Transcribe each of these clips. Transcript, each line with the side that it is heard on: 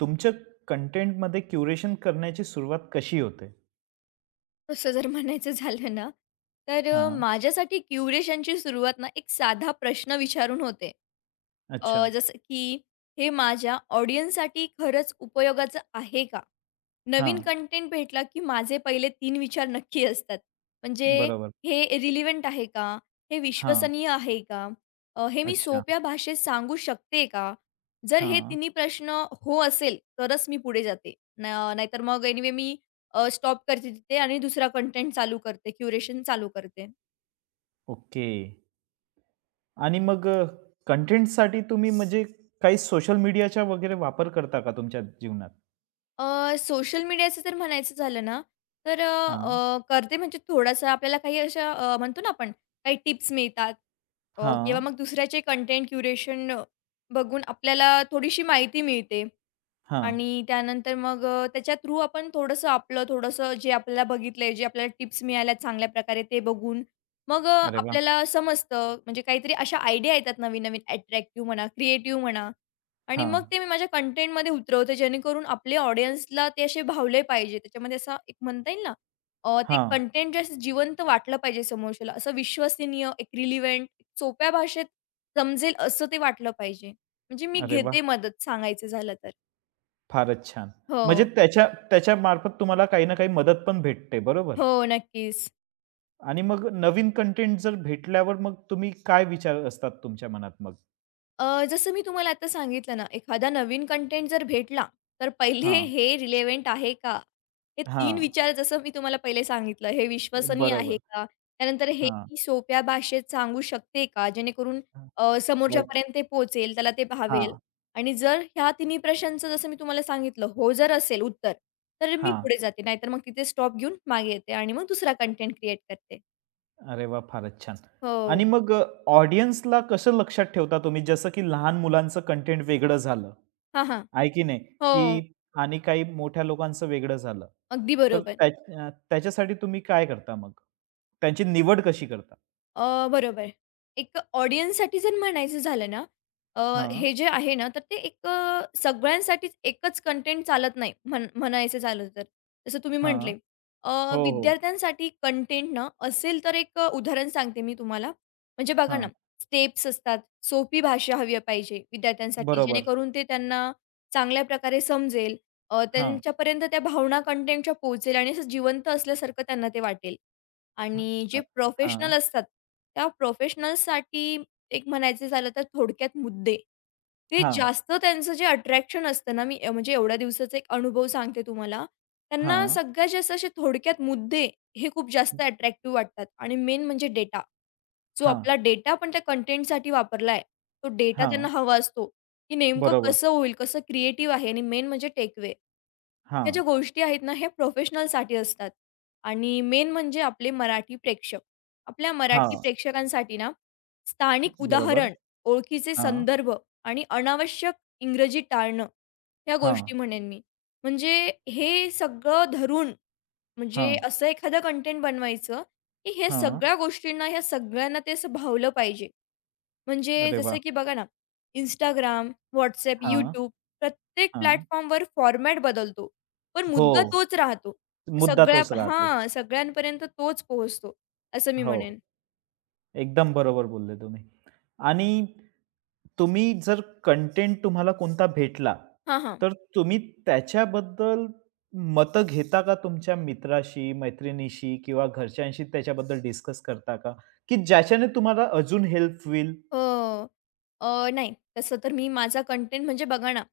right: तुमच्या कंटेंटमध्ये क्युरेशन करण्याची सुरुवात कशी होते?
left: असं जर म्हणायचं झालं ना, तर
right: हां,
left: माझ्यासाठी क्युरेशनची सुरुवात ना, एक साधा प्रश्न विचारून होते.
right: अच्छा.
left: जसं की हे माझ्या ऑडियन्ससाठी खरंच उपयोगाचं आहे का?
right: हां,
left: नवीन कंटेंट भेटला की माझे पहिले तीन विचार नक्की असतात. म्हणजे
right: बरोबर.
left: हे रिलेव्हंट आहे का? हे
right: हां,
left: विश्वसनीय आहे का? हे मी
right: अच्छा.
left: सोप्या भाषेत सांगू शकते का? जर हे
right: हां,
left: तिन्ही प्रश्न हो असेल, तरच मी पुढे जाते. नाहीतर मग एनिवे मी स्टॉप करते तिथे आणि दुसरा कंटेंट चालू करते, क्युरेशन चालू करते.
right: ओके. आणि मग कंटेंटसाठी तुम्ही म्हणजे काही सोशल मीडियाचा वगैरे वापर करता का तुमच्या जीवनात?
left: सोशल मीडियाचं जर म्हणायचं झालं ना, तर
right: हां,
left: करते म्हणजे थोडासा आपल्याला काही अशा म्हणतो ना आपण काही टिप्स मिळतात, किंवा
right: हां,
left: मग दुसऱ्याचे कंटेंट क्युरेशन बघून आपल्याला थोडीशी माहिती मिळते.
right: हां.
left: आणि त्यानंतर मग त्याच्या थ्रू आपण थोडंसं आपलं थोडंसं जे आपल्याला बघितलंय, जे आपल्याला टिप्स मिळाल्यात चांगल्या प्रकारे ते बघून मग
right: अरे वाह!
left: आपल्याला समजतं म्हणजे काहीतरी अशा आयडिया येतात नवीन-नवीन अट्रॅक्टिव्ह म्हणा, क्रिएटिव्ह म्हणा. आणि
right: हां,
left: मग ते मी माझ्या कंटेंटमध्ये उतरवते जेणेकरून आपले ऑडियन्सला ते असे भावले पाहिजे. त्याच्यामध्ये असा एक म्हणता येईल ना, ते
right: हां.
left: कंटेंट जे असं जिवंत वाटलं पाहिजे समोरच्याला. असं विश्वसनीय, एक रिलिव्हंट, सोप्या भाषेत समजेल असं ते वाटलं पाहिजे. म्हणजे मी
right: अरे वाह!
left: घेते मदत सांगायचं झालं तर.
right: फारच छान. म्हणजे
left: हो,
right: त्याच्यामार्फत तुम्हाला काही ना काही मदत पण भेटते, बरोबर?
left: हो, नक्कीच.
right: आणि मग नवीन कंटेंट जर भेटल्यावर मग तुम्ही काय विचार असतात तुमच्या मनात मग?
left: जसं मी तुम्हाला आता सांगितलं ना, एखादा नवीन कंटेंट जर भेटला, तर पहिले
right: हां,
left: हे रिलेव्हंट आहे का? हे 3
right: हां,
left: विचार जसं मी तुम्हाला पहिले सांगितलं, हे विश्वसनीय आहे
right: बरोबर.
left: का? त्यानंतर हे
right: हां,
left: मी सोप्या भाषेत सांगू शकते का? जेणेकरून
right: हां, बट
left: समोरच्यापर्यंत ते पोहोचेल, त्याला ते भावेल.
right: हां,
left: आणि जर ह्या तिन्ही प्रश्नांचं जसं मी तुम्हाला सांगितलं, हो जर असेल उत्तर, तर मी
right: हां.
left: पुढे जाते. नाहीतर मग तिथे स्टॉप घेऊन मागे येते आणि मग दुसरा कंटेंट क्रिएट करते.
right: अरे वाह! फारच छान.
left: हो.
right: आणि मग ऑडियन्सला कसं लक्षात ठेवता तुम्ही? जसं की लहान मुलांचं कंटेंट वेगळं झालं,
left: हां, हां.
right: आहे की नाही?
left: हो,
right: की आणि काही मोठ्या लोकांचं वेगळं झालं.
left: अगदी
right: तर
left: बरोबर.
right: त्याच्यासाठी तुम्ही काय करता मग? त्यांची निवड कशी करता?
left: बरोबर. एक ऑडियन्ससाठी जर म्हणायचं झालं ना, अ,
right: हां,
left: हे जे आहे ना, तर ते एक सगळ्यांसाठीच एकच कंटेंट चालत नाही म्हणायचं झालं तर. जसं तुम्ही म्हटले.
right: हां. हो, हो.
left: विद्यार्थ्यांसाठी कंटेंट ना असेल तर एक उदाहरण सांगते मी तुम्हाला. म्हणजे बघा ना,
right: हां,
left: स्टेप्स असतात, सोपी भाषा हवी पाहिजे विद्यार्थ्यांसाठी,
right: बरोबर.
left: जेणेकरून ते त्यांना चांगल्या प्रकारे समजेल.
right: हां,
left: त्यांच्यापर्यंत त्या भावना कंटेंटच्या पोहोचेल आणि असं जिवंत असल्यासारखं त्यांना ते वाटेल.
right: हां,
left: आणि जे
right: अ,
left: प्रोफेशनल
right: हां,
left: असतात, त्या प्रोफेशनल्ससाठी एक म्हणायचं झालं तर थोडक्यात मुद्दे. ते
right: हां,
left: जास्त त्यांचं जे अट्रॅक्शन असतं ना, मी म्हणजे एवढ्या दिवसाचा एक अनुभव सांगते तुम्हाला. त्यांना
right: हां,
left: सगळ्यात जास्त असे थोडक्यात मुद्दे हे खूप जास्त अट्रॅक्टिव्ह वाटतात आणि मेन म्हणजे डेटा. जो
right: हां,
left: आपला डेटा पण त्या कंटेंटसाठी वापरला आहे, तो डेटा त्यांना
right: हां,
left: हवा असतो, की नेमकं
right: बरोबर.
left: कसं होईल, कसं क्रिएटिव्ह आहे आणि मेन म्हणजे टेकअवे. ह्या
right: हां,
left: ज्या गोष्टी आहेत ना, हे प्रोफेशनलसाठी असतात आणि मेन म्हणजे आपले मराठी प्रेक्षक. आपल्या मराठी
right: हां.
left: प्रेक्षकांसाठी ना, स्थानिक
right: बरोबर.
left: उदाहरण, ओळखीचे
right: हां,
left: संदर्भ आणि अनावश्यक इंग्रजी टाळणं, ह्या
right: हां,
left: गोष्टी म्हणेन मी. म्हणजे हे सगळं धरून म्हणजे
right: हां,
left: असं एखादं कंटेंट बनवायचं, की हे
right: हां.
left: सगळ्या गोष्टींना, ह्या सगळ्यांना ते असं भावलं पाहिजे. म्हणजे
right: अरे
left: जसं
right: वाह!
left: की बघा ना, Instagram, WhatsApp,
right: हां,
left: YouTube प्रत्येक
right: हां.
left: प्लॅटफॉर्मवर फॉर्मॅट बदलतो. पण
right: हो.
left: मुद्दा तोच राहतो.
right: मुद्दा
left: सगळ्या
right: तोच राहतो.
left: हां, सगळ्यांपर्यंत तोच पोहोचतो, असं मी
right: हो,
left: म्हणेन.
right: एकदम बरोबर बोलले तुम्ही. आणि तुम्ही जर कंटेंट तुम्हाला कोणता भेटला,
left: हां, हां.
right: तर तुम्ही त्याच्याबद्दल मतं घेता का तुमच्या मित्राशी, मैत्रिणीशी किंवा घरच्यांशी त्याच्याबद्दल डिस्कस करता का? की ज्याच्याने तुम्हाला अजून हेल्प होईल?
left: अ अ, नाही. तसं तर मी माझा कंटेंट म्हणजे बघा ना,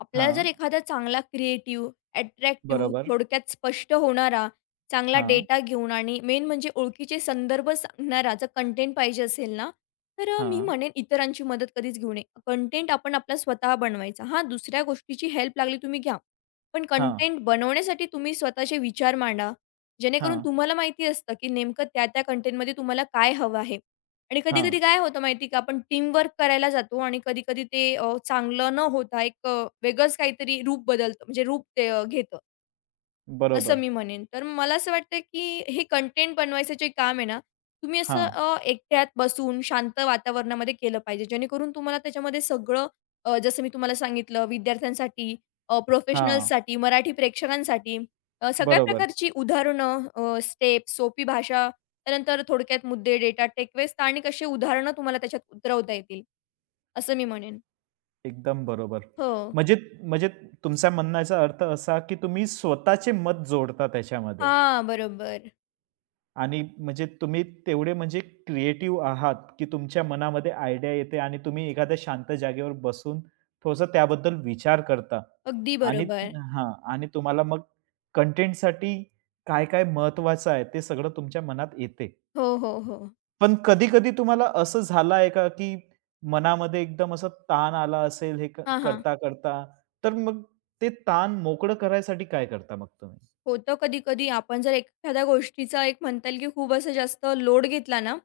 left: आपल्याला जर
right: हां,
left: एखादा चांगला क्रिएटिव्ह, अट्रॅक्टिव्ह,
right: बरोबर.
left: थोडक्यात स्पष्ट होणारा, चांगला
right: हां,
left: डेटा घेऊन आणि मेन म्हणजे ओळखीचे संदर्भ सांगणारा जर कंटेंट पाहिजे असेल ना, तर मी
right: हां,
left: म्हणेन इतरांची मदत कधीच घेऊ नये. कंटेंट आपण आपला स्वतः बनवायचा. हां, दुसऱ्या गोष्टीची हेल्प लागली तुम्ही घ्या. पण
right: हां,
left: कंटेंट बनवण्यासाठी तुम्ही स्वतःचे विचार मांडा. जेणेकरून
right: हां,
left: तुम्हाला माहिती असतं, की नेमकं त्या-त्या कंटेंटमध्ये तुम्हाला काय हवं आहे. आणि कधी-कधी
right: हां.
left: काय होतं माहिती का, आपण टीमवर्क करायला जातो आणि कधी-कधी ते चांगलं न होता एक वेगळंच काहीतरी रूप बदलतं म्हणजे रूप ते घेतं. असं
right: बरोबर.
left: मी म्हणेन. तर मला असं वाटतं, की हे कंटेंट बनवायचं जे काम आहे ना, तुम्ही असं
right: हां,
left: एकट्यात बसून शांत वातावरणामध्ये केलं पाहिजे. जेणेकरून तुम्हाला त्याच्यामध्ये सगळं जसं मी तुम्हाला सांगितलं विद्यार्थ्यांसाठी,
right: हां.
left: प्रोफेशनल्ससाठी, मराठी प्रेक्षकांसाठी, सगळ्या
right: बरोबर.
left: प्रकारची उदाहरणं, स्टेप, सोपी भाषा, त्यानंतर थोडक्यात मुद्दे, डेटा, टेकवेस्ट आणि कशी उदाहरणं तुम्हाला त्याच्यात उतरवता येतील, असं मी म्हणेन.
right: एकदम बरोबर.
left: हो.
right: म्हणजे म्हणजे तुमचा म्हणण्याचा अर्थ असा, की तुम्ही स्वतःचे मत जोडता त्याच्यामध्ये
left: हां, बरोबर.
right: आणि म्हणजे तुम्ही तेवढे म्हणजे क्रिएटिव्ह आहात, की तुमच्या मनामध्ये आयडिया येते आणि तुम्ही एखाद्या शांत जागेवर बसून थोडंसं त्याबद्दल विचार करता
left: अगदी
right: आणि
left: बरोबर.
right: हां. आणि तुम्हाला मग कंटेंटसाठी काय-काय महत्वाचं आहे ते सगळं तुमच्या मनात येते.
left: हो, हो, हो.
right: पण कधी-कधी तुम्हाला असं झालं आहे का, की मनामध्ये एकदम असा ताण आला असेल हे
left: हां, हां.
right: करता-करता, तर मग ते ताण मोकळं करायसाठी काय करता मग तुम्ही?
left: होतं कधी-कधी आपण जर एखाद्या गोष्टीचा एक म्हणता येईल, की खूप असं जास्त लोड घेतला ना,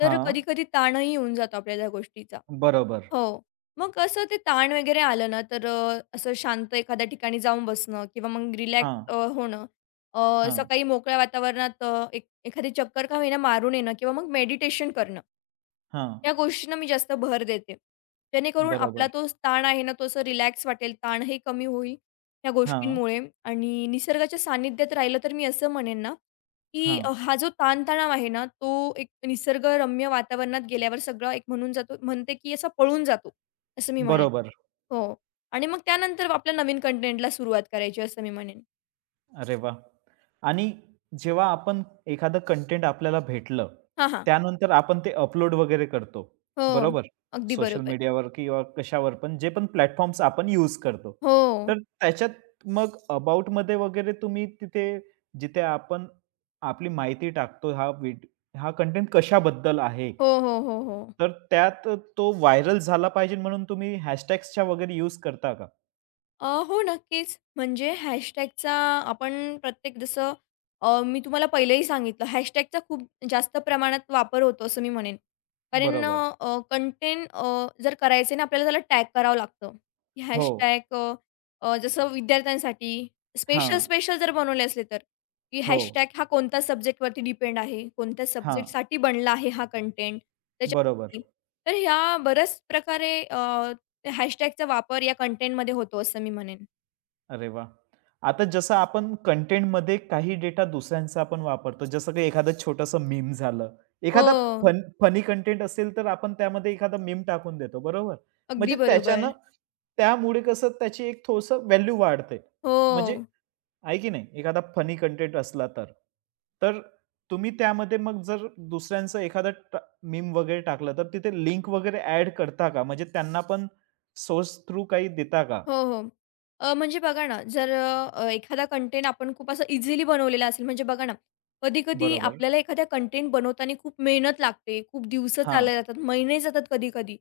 left: तर
right: हां,
left: कधी-कधी ताणही येऊन जातो आपल्याला त्या गोष्टीचा.
right: बरोबर.
left: हो. मग कसं ते ताण वगैरे आलं ना, तर असं शांत एखाद्या ठिकाणी जाऊन बसणं किंवा मग रिलॅक्स
right: हां,
left: होणं.
right: हां,
left: सकाळी मोकळ्या वातावरणात एक एखादी चक्कर का होईना मारून येणं किंवा मग मेडिटेशन करणं.
right: हां.
left: या गोष्टींना मी जास्त भर देते. जेणेकरून आपला
right: बरोबर.
left: तो ताण आहे ना, तो असं रिलॅक्स वाटेल, ताणही कमी होईल या
right: हां,
left: गोष्टींमुळे. आणि निसर्गाच्या सानिध्यात राहिलं तर मी असं म्हणेन ना, की
right: हां.
left: हा जो ताणतणाव आहे ना, तो एक निसर्गरम्य वातावरणात गेल्यावर सगळा एक म्हणून जातो म्हणते की असा पळून जातो, असं मी म्हणेन.
right: बरोबर.
left: हो. आणि मग त्यानंतर आपल्या नवीन कंटेंटला सुरुवात करायची असं मी म्हणेन.
right: अरे वाह! आणि जेव्हा आपण एखादं कंटेंट आपल्याला भेटलं,
left: हां, हां.
right: त्यानंतर आपण ते अपलोड वगैरे करतो,
left: हो.
right: बरोबर?
left: अगदी
right: सोशल
left: बरोबर.
right: मीडियावर किंवा कशावर पण, जे पण प्लॅटफॉर्म्स आपण यूज करतो.
left: हो.
right: तर त्याच्यात मग अबाउटमध्ये वगैरे तुम्ही तिथे जिथे आपण आपली माहिती टाकतो, हा कंटेंट कशाबद्दल आहे?
left: हो, हो, हो, हो.
right: तर त्यात तो व्हायरल झाला पाहिजे म्हणून तुम्ही हॅशटॅग्सचा वगैरे यूज करता का?
left: हो, नक्कीच. म्हणजे हॅशटॅगचा आपण प्रत्येक जसं मी तुम्हाला पहिलेही सांगितलं, हॅशटॅगचा खूप जास्त प्रमाणात वापर होतो असं मी म्हणेन. कारण
right: बरोबर.
left: कंटेंट जर करायचे ना आपल्याला त्याला टॅग करावं लागतं. की
right: हो.
left: हॅशटॅग जसं विद्यार्थ्यांसाठी
right: हां.
left: स्पेशल जर बनवले असले तर, की
right: हो.
left: हॅशटॅग हा कोणत्या सब्जेक्टवरती डिपेंड आहे, कोणत्या
right: हां.
left: सब्जेक्टसाठी बनला आहे हा कंटेंट
right: बरोबर.
left: त्याच्यावरती. तर ह्या बऱ्याच प्रकारे हॅशटॅगचा वापर या कंटेंटमध्ये होतो असं मी म्हणेन.
right: अरे वा आता जसं आपण कंटेंटमध्ये काही डेटा दुसऱ्यांचा आपण वापरतो, जसं की एखादं छोटंसं मीम झालं.
left: हो,
right: एखादा फनी कंटेंट असेल, तर आपण त्यामध्ये एखादा मीम टाकून देतो, बरोबर?
left: अगदी
right: म्हणजे
left: बरोबर.
right: त्यामुळे कसं त्याची एक थोडंसं व्हॅल्यू वाढते.
left: हो.
right: म्हणजे आहे की नाही? एखादा फनी कंटेंट असला तर. तर तुम्ही त्यामध्ये मग जर दुसऱ्यांचं एखादं मीम वगैरे टाकलं, तर तिथे लिंक वगैरे ॲड करता का? म्हणजे त्यांना पण सोर्स थ्रू काही देता का?
left: हो, हो. म्हणजे बघा ना, जर एखादा कंटेंट आपण खूप असं इझिली बनवलेला असेल, म्हणजे बघा ना, कधी-कधी
right: बरोबर.
left: आपल्याला एखाद्या कंटेंट बनवताना खूप मेहनत लागते, खूप दिवसं
right: हां,
left: चालले जातात, महिने जातात कधी-कधी.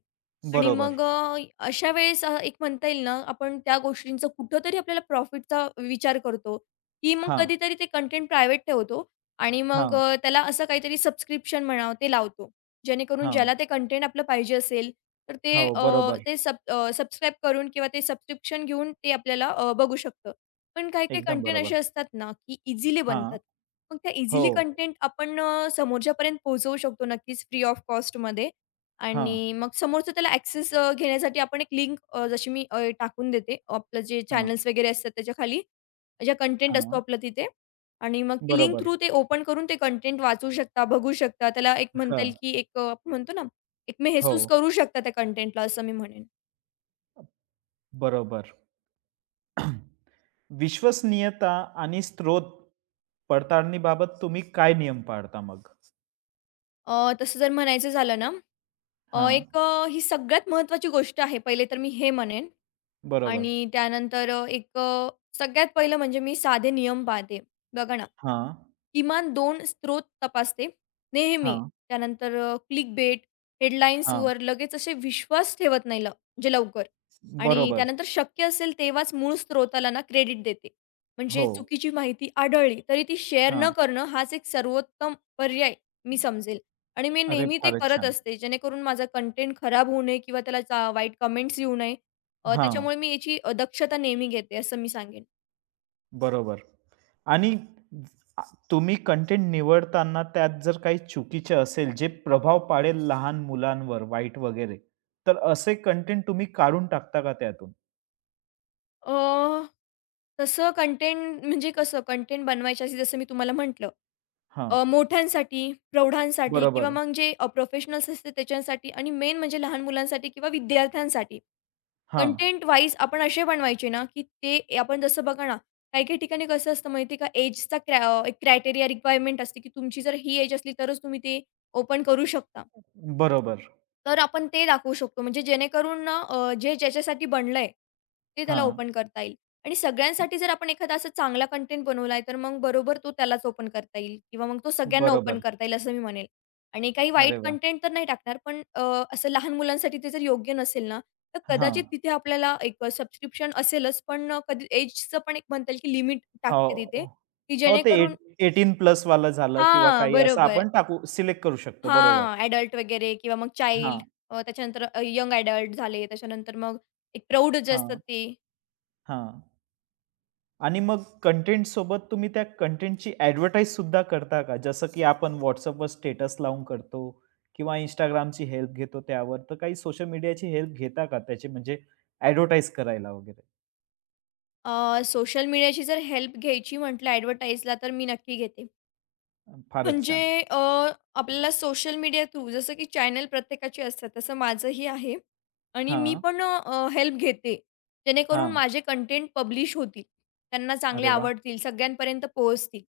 left: आणि
right: बरोबर.
left: मग अशा वेळेस एक म्हणता येईल ना, आपण त्या गोष्टींचं कुठेतरी आपल्याला प्रॉफिटचा विचार करतो, की मग
right: हां,
left: कधीतरी ते कंटेंट प्रायव्हेट ठेवतो आणि मग
right: हां,
left: त्याला असं काहीतरी सबस्क्रिप्शन म्हणा, ते लावतो. जेणेकरून ज्याला
right: हां.
left: ते कंटेंट आपलं पाहिजे असेल तर ते
right: हो, बरोबर.
left: ते सबस्क्राईब करून किंवा ते सबस्क्रिप्शन घेऊन ते आपल्याला बघू शकतं. पण काही-काही
right: एकदम
left: कंटेंट असे
right: बरोबर.
left: असतात ना, की इझिली बनतात.
right: हां,
left: मग त्या
right: हो.
left: इझिली कंटेंट आपण समोरच्यापर्यंत पोहोचवू शकतो नक्कीच फ्री ऑफ कॉस्टमध्ये.
right: हां,
left: आणि मग समोरचा त्याला ॲक्सेस घेण्यासाठी आपण एक लिंक जशी मी टाकून देते. आपलं जे
right: हां,
left: चॅनल्स वगैरे असतात त्याच्या खाली जे कंटेंट असतो
right: हां.
left: आपला तिथे, आणि मग ती लिंक
right: बरोबर.
left: थ्रू ते ओपन करून ते कंटेंट वाचू शकता, बघू शकता. त्याला एक म्हणता
right: हां,
left: येईल, की एक आपण म्हणतो ना एक
right: हो.
left: मेहसूस करू शकता त्या कंटेंटला असं मी म्हणेन.
right: बरोबर. विश्वसनीयता आणि स्रोत पडताळणीबाबत तुम्ही काय नियम पाळता मग?
left: तसं जर म्हणायचं झालं ना,
right: हां,
left: ही सगळ्यात महत्त्वाची गोष्ट आहे. पहिले तर मी हे म्हणेन.
right: बरोबर.
left: आणि त्यानंतर सगळ्यात पहिलं म्हणजे मी साधे नियम पाळते. बघा ना,
right: हां,
left: किमान दोन स्त्रोत तपासते नेहमी.
right: हां,
left: त्यानंतर क्लिकबेट,
right: हां.
left: हेडलाईन्सवर लगेच असे विश्वास ठेवत नाही म्हणजे लवकर. आणि
right: बरोबर.
left: त्यानंतर शक्य असेल तेव्हाच मूळ स्त्रोताला ना क्रेडिट देते. म्हणजे
right: हो.
left: चुकीची माहिती आढळली तरी ती शेअर न
right: हां.
left: करणं हाच एक सर्वोत्तम पर्याय मी समजेल. आणि मी
right: अरे,
left: नेहमी ते
right: फारच
left: करत
right: छान.
left: असते जेणेकरून माझा कंटेंट खराब होऊ नये किंवा त्याला वाईट कमेंट्स येऊ नये.
right: हां,
left: त्याच्यामुळे मी याची दक्षता नेहमी घेते असं मी सांगेन.
right: बरोबर. आणि तुम्ही कंटेंट निवडताना त्यात जर काही चुकीचे असेल, जे प्रभाव पाडेल लहान मुलांवर वाईट वगैरे, तर असे कंटेंट तुम्ही काढून टाकता का त्यातून?
left: अ, तसं कंटेंट म्हणजे कसं कंटेंट बनवायच्या आधी जसं मी तुम्हाला म्हटलं,
right: हां,
left: मोठ्यांसाठी, प्रौढांसाठी किंवा
right: बरोबर.
left: मग जे प्रोफेशनल्स असते त्याच्यासाठी आणि मेन म्हणजे लहान मुलांसाठी किंवा विद्यार्थ्यांसाठी.
right: हां,
left: कंटेंट वाईज आपण असे बनवायचे ना, की ते आपण जसं बघा ना, काही-काही ठिकाणी कसं असतं माहिती का, एक क्रायटेरिया रिक्वायरमेंट असते, की तुमची जर ही एज असली तरच तुम्ही ते ओपन करू शकता.
right: बरोबर.
left: तर आपण ते दाखवू शकतो. म्हणजे जेणेकरून ना जे ज्याच्यासाठी बनलंय, ते त्याला
right: हां,
left: ओपन करता येईल. आणि सगळ्यांसाठी जर आपण एखादा असा चांगला कंटेंट बनवलाय, तर मग बरोबर तो त्यालाच ओपन करता येईल किंवा मग तो सगळ्यांना ओपन
right: बरोबर.
left: करता येईल असं मी म्हणेल. आणि काही वाईट
right: अरे वाह!
left: कंटेंट तर नाही टाकणार, पण असं लहान मुलांसाठी ते जर योग्य नसेल ना, तर
right: हां,
left: कदाचित तिथे आपल्याला एक सबस्क्रिप्शन असेलच, पण कधी एजचं पण एक म्हणता येईल की लिमिट
right: हो.
left: टाकते तिथे,
right: हो,
left: की
right: हो, ते
left: जेणेकरून
right: एट 18 प्लस वालं झालं किंवा
left: हां,
right: काही असं
left: बरोबर.
right: आपण टाकू सिलेक्ट करू शकतो. बरोबर.
left: हां, अडल्ट वगैरे किंवा मग चाइल्ड,
right: हां,
left: त्याच्यानंतर यंग अडल्ट झाले. त्याच्यानंतर मग एक प्रौढ जे असतात
right: हां,
left: ते.
right: हां. आणि मग कंटेंटसोबत तुम्ही त्या कंटेंटची ऍडव्हर्टाईज सुद्धा करता का? जसं की आपण WhatsAppवर स्टेटस लावून करतो किंवा Instagramची हेल्प घेतो त्यावर, तर काही सोशल मीडियाची हेल्प घेता का त्याची म्हणजे ॲडव्हर्टाइज करायला वगैरे?
left: सोशल मीडियाची जर हेल्प घ्यायची म्हटलं ॲडव्हर्टाइजला तर मी नक्की घेते.
right: फारच
left: म्हणजे
right: छान.
left: अ, आपल्याला सोशल मीडिया थ्रू जसं की चॅनल प्रत्येकाचे असतात तसं माझंही आहे. आणि मी
right: हां,
left: पण हेल्प घेते. जेणेकरून
right: हां.
left: माझे कंटेंट पब्लिश होतील. त्यांना चांगले
right: अरे वाह!
left: आवडतील, सगळ्यांपर्यंत पोहोचतील.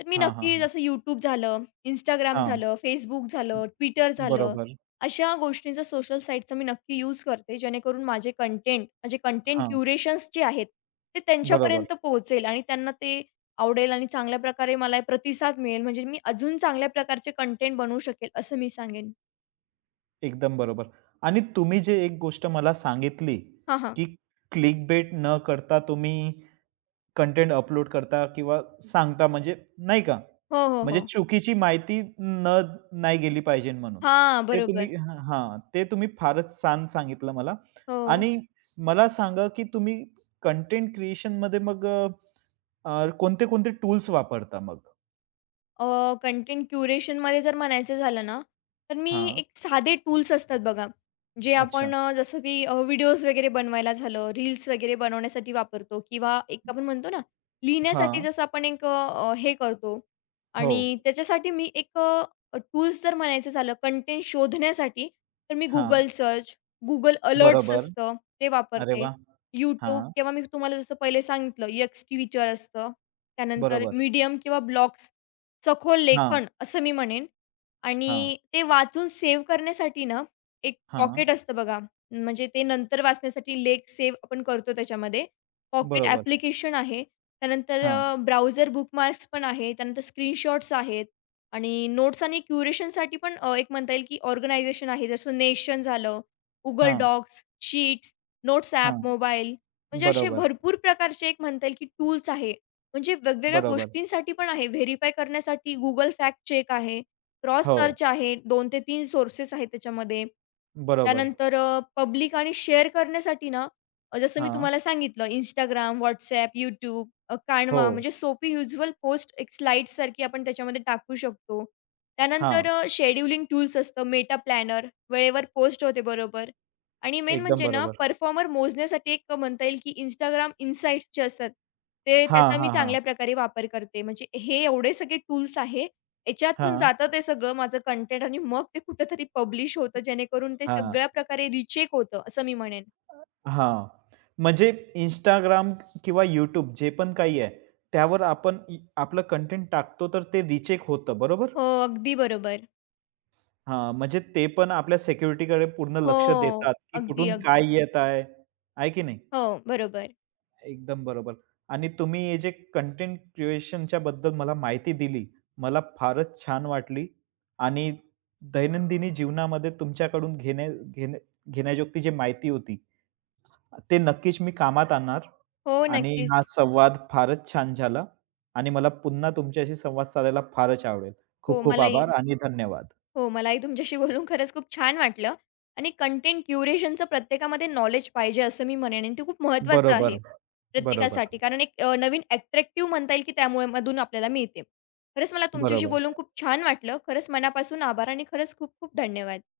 left: तर मी
right: हां, हां,
left: नक्की
right: हां.
left: जसं YouTube झालं, Instagram
right: हां,
left: झालं, Facebook झालं, Twitter झालं,
right: बरोबर.
left: अशा गोष्टींचा सोशल साईटचा मी नक्की यूज करते. जेणेकरून माझे कंटेंट, माझे कंटेंट
right: हां,
left: क्युरेशन्स जे आहेत, ते
right: बरोबर.
left: त्यांच्यापर्यंत पोहोचेल आणि त्यांना ते आवडेल आणि चांगल्या प्रकारे मला प्रतिसाद मिळेल, म्हणजे मी अजून चांगल्या प्रकारचे कंटेंट बनवू शकेल, असं मी सांगेन.
right: एकदम बरोबर. आणि तुम्ही जे एक गोष्ट मला सांगितली,
left: हां, हां.
right: की क्लिकबेट न करता तुम्ही कंटेंट अपलोड करता किंवा सांगता म्हणजे नाही का?
left: हो, हो,
right: म्हणजे
left: हो.
right: चुकीची माहिती नाही गेली पाहिजे म्हणून.
left: हां,
right: ते तुम्ही
left: बरोबर.
right: हां, हां. ते तुम्ही फारच छान सांगितलं मला
left: हो.
right: आणि मला सांगा, की तुम्ही कंटेंट क्रिएशनमध्ये मग अ, अ, कोणते-कोणते टूल्स वापरता मग?
left: कंटेंट क्युरेशनमध्ये जर म्हणायचं झालं ना, तर मी
right: हां.
left: एक साधे टूल्स असतात बघा, जे
right: अच्छा.
left: आपण जसं की व्हिडिओज वगैरे बनवायला झालं, रील्स वगैरे बनवण्यासाठी वापरतो किंवा एक आपण म्हणतो ना, लिहिण्यासाठी
right: हां.
left: जसं आपण हे करतो.
right: हो.
left: आणि त्याच्यासाठी मी टूल्स जर म्हणायचं झालं कंटेंट शोधण्यासाठी, तर मी
right: हां.
left: Google सर्च, Google अलर्ट्स
right: बरोबर.
left: असतं, ते
right: अरे
left: वापरते.
right: वाह!
left: YouTube
right: हां.
left: किंवा मी तुम्हाला जसं पहिले सांगितलं, X Twitter असतं, त्यानंतर
right: बरोबर.
left: Medium किंवा ब्लॉग्स, सखोल
right: हां,
left: लेखन असं मी म्हणेन.
right: हां,
left: आणि ते वाचून सेव्ह करण्यासाठी ना, एक
right: हां.
left: पॉकेट असतं बघा, म्हणजे ते नंतर वाचण्यासाठी लेख सेव्ह आपण करतो त्याच्यामध्ये. पॉकेट
right: बरोबर.
left: ॲप्लिकेशन आहे. त्यानंतर
right: हां,
left: ब्राउझर बुकमार्क्स पण आहे. त्यानंतर स्क्रीनशॉट्स आहेत आणि नोट्स आणि क्युरेशनसाठी पण एक म्हणता येईल की ऑर्गनायझेशन आहे. जसं नेशन झालं, Google
right: हां,
left: डॉक्स, शीट्स, नोट्स ॲप,
right: हां.
left: मोबाईल, म्हणजे असे
right: बरोबर,
left: भरपूर प्रकारचे एक म्हणता येईल की टूल्स आहे. म्हणजे वेगवेगळ्या
right: बरोबर.
left: गोष्टींसाठी पण आहे. व्हेरिफाय करण्यासाठी Google फॅक्ट चेक आहे. क्रॉस
right: हो,
left: सर्च आहे. 2 ते 3 सोर्सेस आहेत त्याच्यामध्ये.
right: बरोबर.
left: त्यानंतर पब्लिक आणि शेअर करण्यासाठी ना, जसं मी
right: हां.
left: तुम्हाला सांगितलं Instagram, WhatsApp, YouTube,
right: हो.
left: Canva, म्हणजे सोपी युज्युअल पोस्ट एक स्लाईडसारखी आपण त्याच्यामध्ये टाकू शकतो. त्यानंतर
right: हां,
left: टूल्स असतं मेटा प्लॅनर, वेळेवर पोस्ट होते बरोबर. आणि मेन
right: एकदम
left: म्हणजे ना,
right: बरोबर.
left: परफॉर्मर मोजण्यासाठी एक म्हणता येईल की Instagram इनसाइट्स जे असतात. ते
right: हां,
left: त्याचा मी
right: हां, हां.
left: चांगल्या प्रकारे वापर करते. म्हणजे हे एवढे सगळे टूल्स आहे. याच्यातून
right: हां,
left: जातं ते सगळं माझं कंटेंट आणि मग ते कुठेतरी पब्लिश होतं, जेणेकरून ते
right: हां,
left: सगळ्या प्रकारे रिचेक होतं, असं मी म्हणेन.
right: हां. म्हणजे Instagram किंवा YouTube जे पण काही आहे, त्यावर आपण आपलं कंटेंट टाकतो तर ते रिचेक होतं, बरोबर?
left: हो, अगदी बरोबर.
right: हां, म्हणजे ते पण आपल्या सिक्युरिटीकडे पूर्ण
left: हो.
right: लक्ष देतात, की
left: अगदी,
right: कुठून
left: अगदी.
right: काय येत आहे, आहे की नाही?
left: हो, बरोबर.
right: एकदम बरोबर. आणि तुम्ही हे जे कंटेंट क्रिएशनच्या बद्दल मला माहिती दिली, मला फारच छान वाटली आणि दैनंदिनी जीवनामध्ये तुमच्याकडून घेण्या घेण्या घेण्याजोगती जी माहिती होती, ते नक्कीच मी कामात आणणार
left: हो,
right: आणि हा
left: नक्कीच.
right: संवाद फारच छान झाला आणि मला पुन्हा तुमच्याशी संवाद साधायला फारच आवडेल.
left: हो,
right: खूप खूप
left: मलाही
right: आभार आणि धन्यवाद.
left: हो, मलाही तुमच्याशी बोलून खरंच खूप छान वाटलं. आणि कंटेंट क्युरेशनचं प्रत्येकामध्ये नॉलेज पाहिजे असं मी म्हणेन आणि ते खूप महत्त्वाचं आहे
right: बरोबर, बरोबर,
left: प्रत्येकासाठी. कारण एक नवीन अट्रॅक्टिव्ह म्हणता येईल की त्यामुळे मधून आपल्याला मिळते. खरंच मला तुमच्याशी बोलून
right: बरोबर.
left: खूप छान वाटलं. खरंच मनापासून आभार आणि खरंच खूप खूप धन्यवाद.